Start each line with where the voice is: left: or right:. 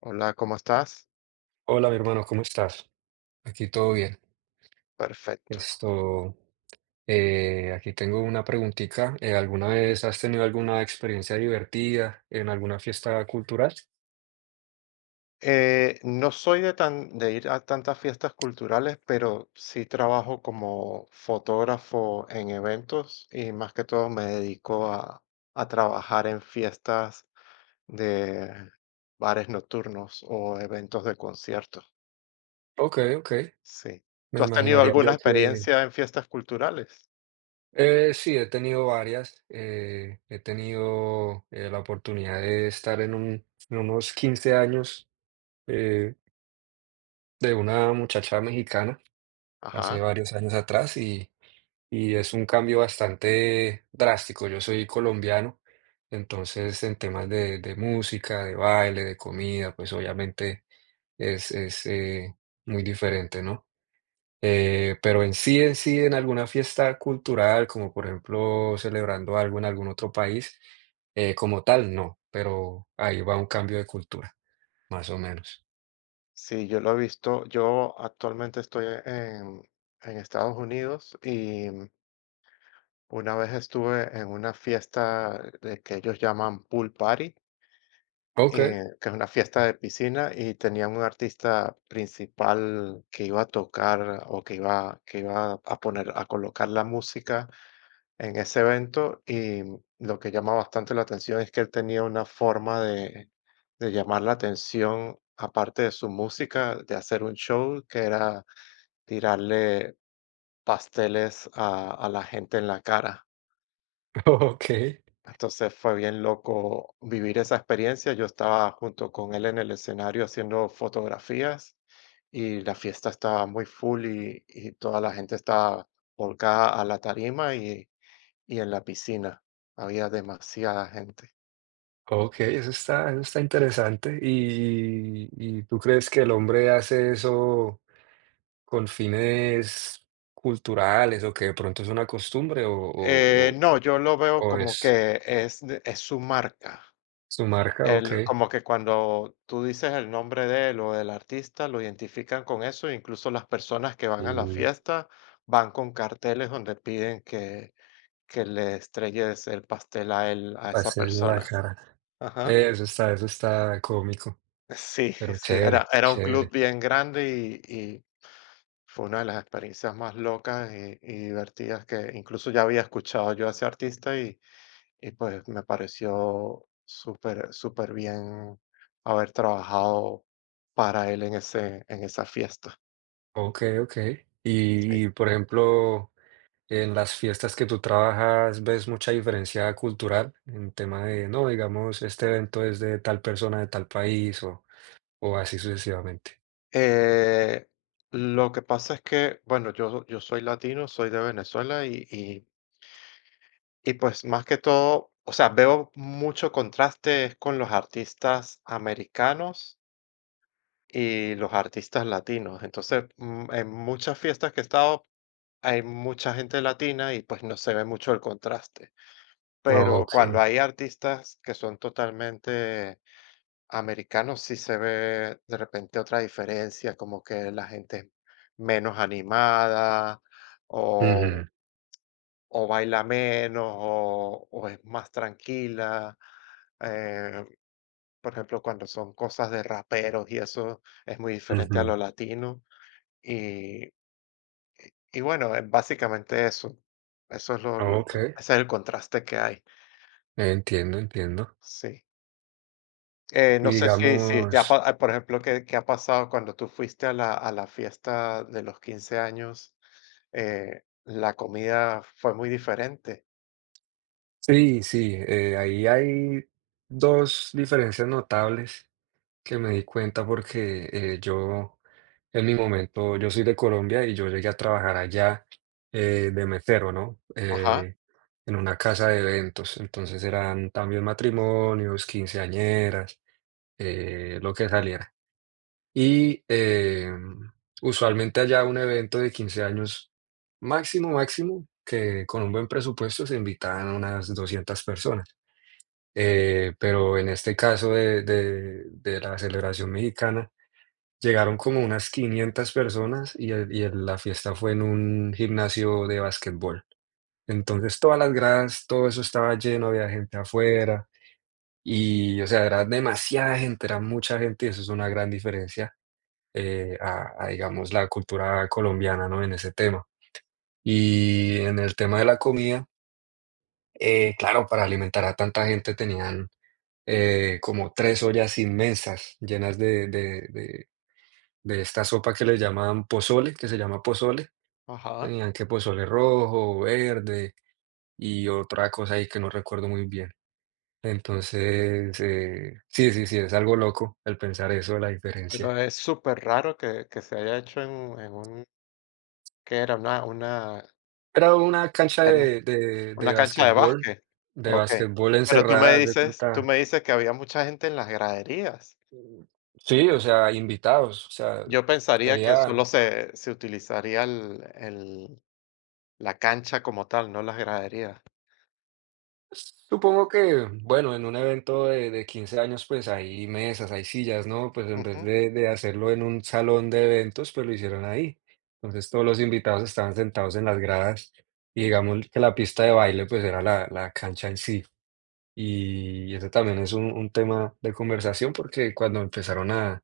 left: Hola, ¿cómo estás?
right: Hola, mi hermano, ¿cómo estás? Aquí todo bien.
left: Perfecto.
right: Esto, aquí tengo una preguntita. ¿alguna vez has tenido alguna experiencia divertida en alguna fiesta cultural?
left: No soy de ir a tantas fiestas culturales, pero sí trabajo como fotógrafo en eventos y más que todo me dedico a trabajar en fiestas de bares nocturnos o eventos de conciertos.
right: Ok, ok.
left: Sí.
right: Me
left: ¿Tú has tenido
right: imaginaría
left: alguna
right: yo que.
left: experiencia en fiestas culturales?
right: Sí, he tenido varias. He tenido la oportunidad de estar en unos 15 años eh, de una muchacha mexicana. Hace
left: Ajá.
right: varios años atrás, y es un cambio bastante drástico. Yo soy colombiano, entonces en temas de música, de baile, de comida, pues obviamente es muy diferente, ¿no? Pero en sí, en sí, en alguna fiesta cultural, como por ejemplo celebrando algo en algún otro país, como tal, no, pero ahí va un cambio de cultura, más o menos.
left: Sí, yo lo he visto. Yo actualmente estoy en Estados Unidos y una vez estuve en una fiesta de que ellos llaman pool party,
right: Ok,
left: que es una fiesta de piscina y tenían un artista principal que iba a tocar o que iba a poner, a colocar la música en ese evento y lo que llama bastante la atención es que él tenía una forma de llamar la atención, aparte de su música, de hacer un show que era tirarle pasteles a la gente en la cara.
right: ok.
left: Entonces fue bien loco vivir esa experiencia. Yo estaba junto con él en el escenario haciendo fotografías y la fiesta estaba muy full y toda la gente estaba volcada a la tarima y en la piscina. Había demasiada gente.
right: Ok, eso está interesante. ¿Y tú crees que el hombre hace eso con fines culturales, o que de pronto es una costumbre,
left: No, yo lo veo
right: o
left: como
right: es
left: que es su marca.
right: su marca? Ok.
left: El como que cuando tú dices el nombre de él o del artista, lo identifican con eso, incluso las personas que van a la
right: Mm,
left: fiesta van con carteles donde piden que le estrelles el pastel a él, a esa
right: pasarle la
left: persona.
right: cara.
left: Ajá.
right: Eso está cómico,
left: Sí,
right: pero
left: sí, era,
right: chévere,
left: era un club
right: chévere.
left: bien grande y fue una de las experiencias más locas y divertidas que incluso ya había escuchado yo a ese artista y pues me pareció súper, súper bien haber trabajado para él en ese, en esa fiesta.
right: Ok, ok.
left: Sí.
right: Y por ejemplo. En las fiestas que tú trabajas, ¿ves mucha diferencia cultural en tema de, no, digamos, este evento es de tal persona de tal país, o así sucesivamente?
left: Eh, lo que pasa es que, bueno, yo soy latino, soy de Venezuela y pues más que todo, o sea, veo mucho contraste con los artistas americanos y los artistas latinos. Entonces, en muchas fiestas que he estado, hay mucha gente latina y pues no se ve mucho el contraste. Pero
right: Ok.
left: cuando hay artistas que son totalmente americanos, sí se ve de repente otra diferencia, como que la gente es menos animada
right: Ujú,
left: o o baila menos o es más tranquila. eh, por ejemplo, cuando son cosas de raperos y eso es muy diferente a
right: ujú.
left: lo latino. Y, y bueno, es básicamente eso. Eso es
right: Ok,
left: ese es el contraste que hay.
right: entiendo, entiendo.
left: Sí.
right: Y
left: No sé si te ha pa-
right: digamos,
left: ah, por ejemplo, ¿qué ha pasado cuando tú fuiste a la fiesta de los 15 años? La comida fue muy diferente.
right: sí, sí, ahí hay dos diferencias notables que me di cuenta porque yo. En mi momento, yo soy de Colombia y yo llegué a trabajar allá de mesero, ¿no?
left: Ajá,
right: En una casa de eventos. Entonces eran también matrimonios, quinceañeras, lo que saliera. Y usualmente allá un evento de 15 años máximo, máximo, que con un buen presupuesto se invitaban unas 200 personas. Pero en este caso de, de la celebración mexicana, llegaron como unas 500 personas y el la fiesta fue en un gimnasio de básquetbol. Entonces, todas las gradas, todo eso estaba lleno, había gente afuera, y, o sea, era demasiada gente, era mucha gente, y eso es una gran diferencia, a, digamos, la cultura colombiana, ¿no?, en ese tema. Y en el tema de la comida, claro, para alimentar a tanta gente tenían, como 3 ollas inmensas llenas de esta sopa que le llaman pozole, que se llama pozole.
left: ajá.
right: Tenían que pozole rojo, verde y otra cosa ahí que no recuerdo muy bien. Entonces, sí, sí, sí, es algo loco el pensar eso, la diferencia.
left: Pero es súper raro que se haya hecho en un que era? Una
right: Era una cancha
left: era una cancha de básquet.
right: de
left: Okey.
right: básquetbol
left: Pero tú
right: encerrada,
left: me
right: haz de
left: dices tú
right: cuenta.
left: me dices que había mucha gente en las graderías.
right: Mm, sí, o sea, invitados, o sea,
left: Yo pensaría que
right: sería.
left: solo se utilizaría el la cancha como tal, no las graderías.
right: Supongo que, bueno, en un evento de 15 años, pues hay mesas, hay sillas, ¿no? Pues en vez
left: Ujú,
right: de hacerlo en un salón de eventos, pues lo hicieron ahí. Entonces todos los invitados estaban sentados en las gradas, y digamos que la pista de baile, pues era la, la cancha en sí. Y ese también es un tema de conversación, porque cuando empezaron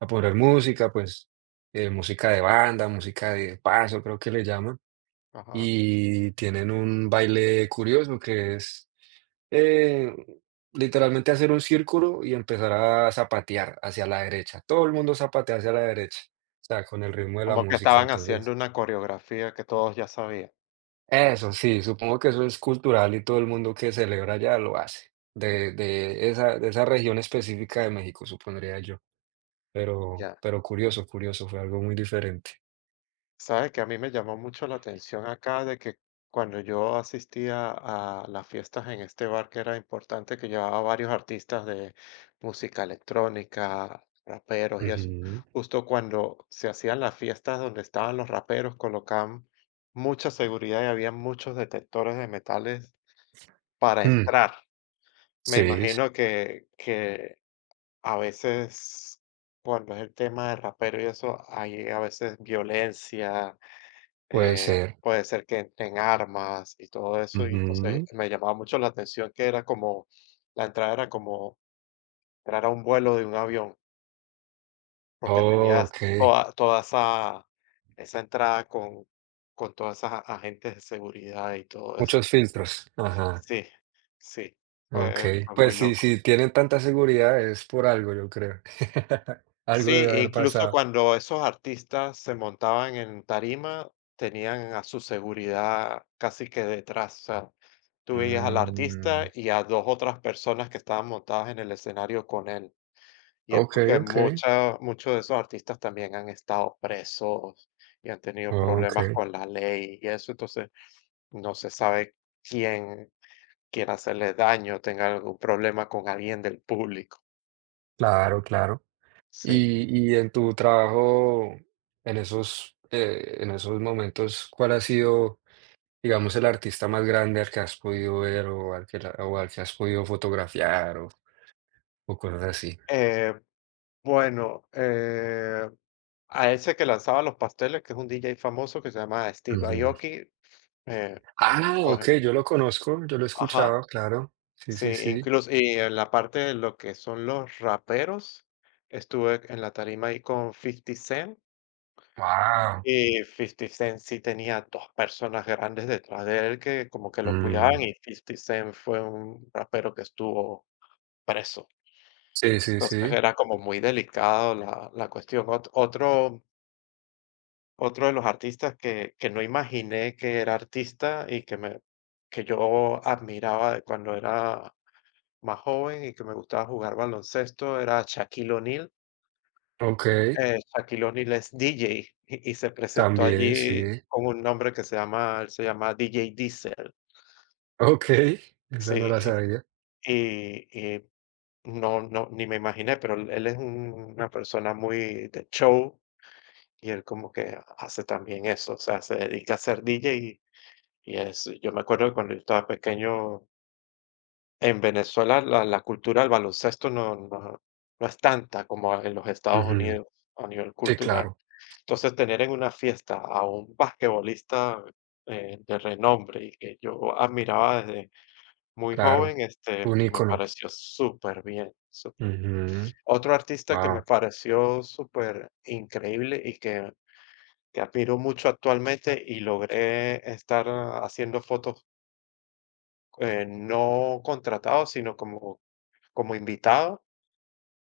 right: a poner música, pues música de banda, música de paso, creo que le llaman,
left: ajá.
right: y tienen un baile curioso que es eh, literalmente hacer un círculo y empezar a zapatear hacia la derecha. Todo el mundo zapatea hacia la derecha, o sea, con el ritmo de la
left: Como que
right: música.
left: estaban haciendo
right: Entonces,
left: una coreografía que todos ya sabían.
right: eso sí, supongo que eso es cultural y todo el mundo que celebra allá lo hace, de esa región específica de México, supondría yo, pero
left: Ya.
right: pero curioso, curioso, fue algo muy diferente.
left: Sabes que a mí me llamó mucho la atención acá de que cuando yo asistía a las fiestas en este bar que era importante, que llevaba varios artistas de música electrónica, raperos y eso,
right: Ujú.
left: justo cuando se hacían las fiestas donde estaban los raperos, colocaban mucha seguridad y había muchos detectores de metales para
right: Mm,
left: entrar. Me
right: sí,
left: imagino que a veces, cuando es el tema de rapero y eso, hay a veces violencia
right: puede ser.
left: puede ser que entren armas y todo eso, y entonces
right: Ujú.
left: me llamaba mucho la atención que la entrada era como entrar a un vuelo de un avión, porque tenías
right: Okey.
left: toda esa entrada con todas esas agentes de seguridad y todo eso.
right: Muchos filtros. Ajá.
left: Sí, sí, fue,
right: Okey.
left: fue
right: Pues
left: muy
right: sí,
left: loco.
right: si tienen tanta seguridad es por algo, yo creo. Algo
left: Sí,
right: debe
left: e
right: haber
left: incluso
right: pasado.
left: cuando esos artistas se montaban en tarima, tenían a su seguridad casi que detrás. O sea, tú veías al artista
right: Mm,
left: y a dos otras personas que estaban montadas en el escenario con él. Y es
right: okey,
left: porque
right: okey,
left: mucha, muchos de esos artistas también han estado presos y han tenido problemas
right: okey.
left: con la ley y eso. Entonces, no se sabe quién quiera hacerle daño, tenga algún problema con alguien del público.
right: Claro, claro.
left: Sí.
right: Y en tu trabajo, en esos momentos, ¿cuál ha sido, digamos, el artista más grande al que has podido ver, o al que has podido fotografiar, o cosas así?
left: Eh, bueno, a ese que lanzaba los pasteles, que es un DJ famoso que se llama Steve
right: Ujú.
left: Aoki, eh,
right: Ah,
left: pues,
right: okey, yo lo conozco, yo lo he
left: ajá,
right: escuchado, claro. Sí,
left: sí,
right: sí, sí.
left: incluso, y en la parte de lo que son los raperos, estuve en la tarima ahí con Fifty Cent,
right: Wow.
left: y Fifty Cent sí tenía dos personas grandes detrás de él que como que lo cuidaban, y Fifty Cent fue un rapero que estuvo preso.
right: Sí, sí,
left: Entonces
right: sí.
left: era como muy delicado la cuestión. Otro de los artistas que no imaginé que era artista y que yo admiraba de cuando era más joven y que me gustaba jugar baloncesto era Shaquille O'Neal.
right: Okey,
left: Shaquille O'Neal es DJ y se presentó
right: también,
left: allí
right: sí.
left: con un nombre que se llama él se llama DJ Diesel.
right: Okey, esa
left: Sí,
right: no la sabía.
left: y y no ni me imaginé, pero él es un- una persona muy de show y él como que hace también eso, o sea, se dedica a ser DJ. Y es yo me acuerdo que cuando yo estaba pequeño, en Venezuela la cultura del baloncesto no es tanta como en los Estados
right: Ujú.
left: Unidos a nivel
right: Sí,
left: cultural.
right: claro,
left: Entonces, tener en una fiesta a un basquetbolista, de renombre y que yo admiraba desde muy
right: claro.
left: joven, este,
right: Un
left: me
right: icono.
left: pareció súper bien, súper bien.
right: Ujú.
left: Otro artista que me
right: Guau.
left: pareció súper increíble y que admiro mucho actualmente y logré estar haciendo fotos no contratado, sino como, como invitado,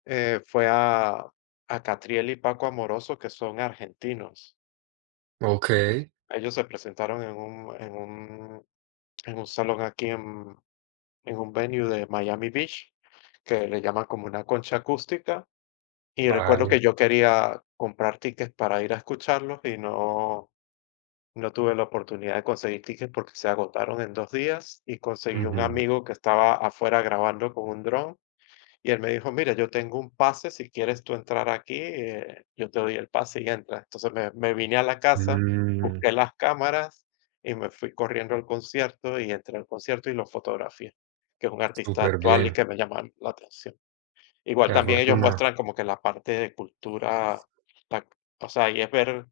left: fue a Catriel y Paco Amoroso, que son argentinos.
right: Okey,
left: Ellos se presentaron en un salón aquí en un venue de Miami Beach, que le llaman como una concha acústica. Y recuerdo
right: vale.
left: que yo quería comprar tickets para ir a escucharlos y no, no tuve la oportunidad de conseguir tickets porque se agotaron en 2 días y conseguí un
right: Ujú.
left: amigo que estaba afuera grabando con un dron. Y él me dijo, mira, yo tengo un pase, si quieres tú entrar aquí, yo te doy el pase y entras. Entonces me vine a la casa,
right: Mm,
left: busqué las cámaras y me fui corriendo al concierto y entré al concierto y lo fotografié, que es un artista actual y
right: superbién.
left: que me llama la atención.
right: Qué
left: Igual también ellos
right: afortunado.
left: muestran como que la parte de cultura, la- o sea, y es ver,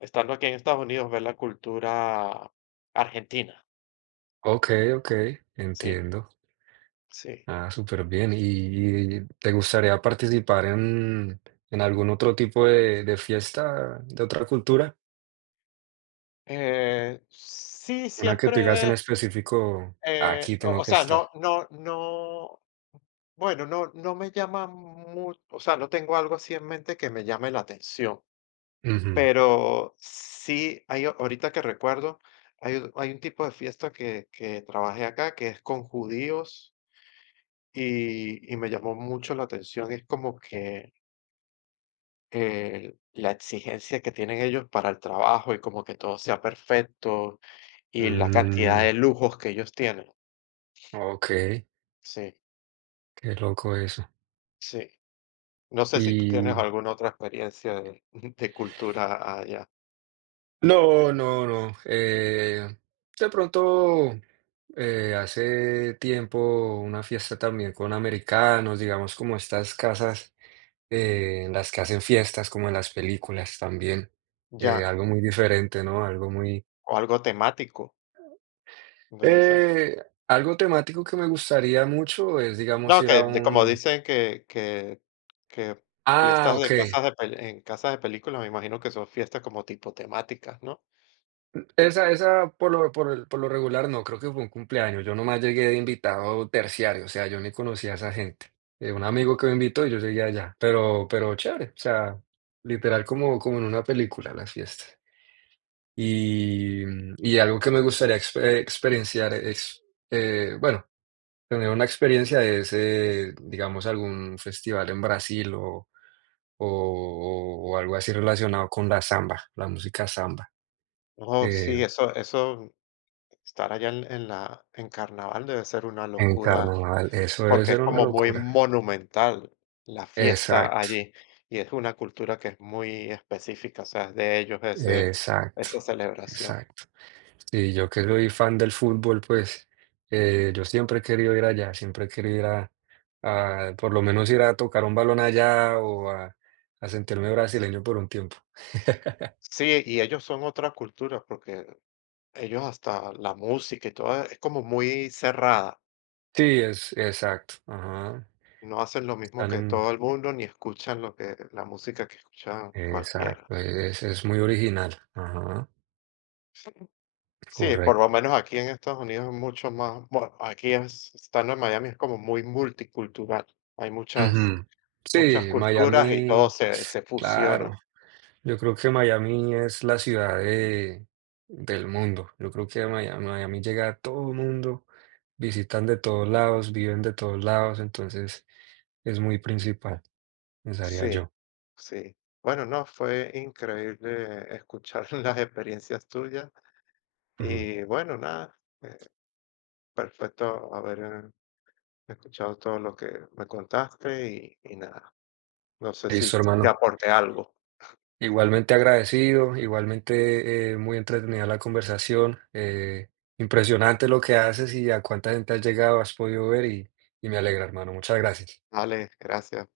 left: estando aquí en Estados Unidos, ver la cultura argentina,
right: Okey, okey,
left: sí,
right: entiendo.
left: sí.
right: Ah, superbién. ¿Y te gustaría participar en algún otro tipo de fiesta de otra cultura?
left: Sí,
right: Una que tú digas en
left: siempre.
right: específico: "Aquí
left: O
right: tengo
left: o
right: que
left: sea,
right: estar".
left: no, bueno, no me llama mucho, o sea, no tengo algo así en mente que me llame la atención,
right: Ujú.
left: pero sí hay o- ahorita que recuerdo, hay un tipo de fiesta que trabajé acá, que es con judíos y me llamó mucho la atención, es como que, la exigencia que tienen ellos para el trabajo y como que todo sea perfecto y la cantidad
right: Mm,
left: de lujos que ellos tienen.
right: okey,
left: Sí,
right: qué loco eso.
left: sí. No sé si tú tienes
right: Y
left: alguna otra experiencia de, de cultura allá,
right: no, no, no, de pronto, hace tiempo una fiesta también con americanos, digamos, como estas casas, en las que hacen fiestas, como en las películas también,
left: ya,
right: algo muy diferente, ¿no?
left: o algo temático, debe ser.
right: Eh, Algo temático que me gustaría mucho es, digamos,
left: No,
right: ir a
left: que de- como
right: un.
left: dicen que
right: Ah,
left: fiestas de
right: okey.
left: casas de pel- en casas de películas, me imagino que son fiestas como tipo temáticas, ¿no?
right: Esa esa por lo regular no, creo que fue un cumpleaños. Yo nomás llegué de invitado terciario, o sea, yo ni conocía a esa gente. Un amigo que me invitó y yo llegué allá, pero chévere, o sea, literal, como como en una película las fiestas. Y y algo que me gustaría experienciar es, bueno, tener una experiencia es, digamos, algún festival en Brasil o algo así relacionado con la samba, la música samba.
left: Oh, sí, eso, estar allá en carnaval debe ser una
right: En
left: locura,
right: carnaval, eso debe
left: porque
right: ser
left: es
right: una
left: como muy
right: locura.
left: monumental la fiesta
right: Exacto,
left: allí, y es una cultura que es muy específica, o sea, es de ellos ese,
right: exacto,
left: esa celebración.
right: exacto. Y yo que soy fan del fútbol, pues yo siempre he querido ir allá, siempre he querido ir por lo menos ir a tocar un balón allá, o a sentirme brasileño por un tiempo.
left: Sí, y ellos son otra cultura, porque ellos hasta la música y todo es como muy cerrada.
right: Sí, es exacto, ajá.
left: No hacen lo mismo
right: Están
left: que
right: en,
left: todo el mundo, ni escuchan lo que, la música que escuchan cualquiera.
right: exacto, es muy original, ajá,
left: Sí, por lo
right: correcto.
left: menos aquí en Estados Unidos es mucho más, bueno, aquí es- estando en Miami es como muy multicultural. Hay muchas,
right: Ujú.
left: muchas
right: Sí,
left: culturas y todo
right: Miami,
left: se fusiona.
right: claro. Yo creo que Miami es la ciudad del mundo. Yo creo que a Miami, Miami llega a todo el mundo, visitan de todos lados, viven de todos lados, entonces es muy principal, pensaría
left: Sí,
right: yo.
left: sí. Bueno, no, fue increíble escuchar las experiencias tuyas.
right: Ujú.
left: Y bueno, nada. Perfecto haber escuchado todo lo que me contaste y nada, no sé
right: Listo,
left: si te
right: hermano.
left: aporté algo.
right: Igualmente agradecido, igualmente muy entretenida la conversación. Impresionante lo que haces y a cuánta gente has llegado, has podido ver, y me alegra, hermano. Muchas gracias.
left: Vale, gracias.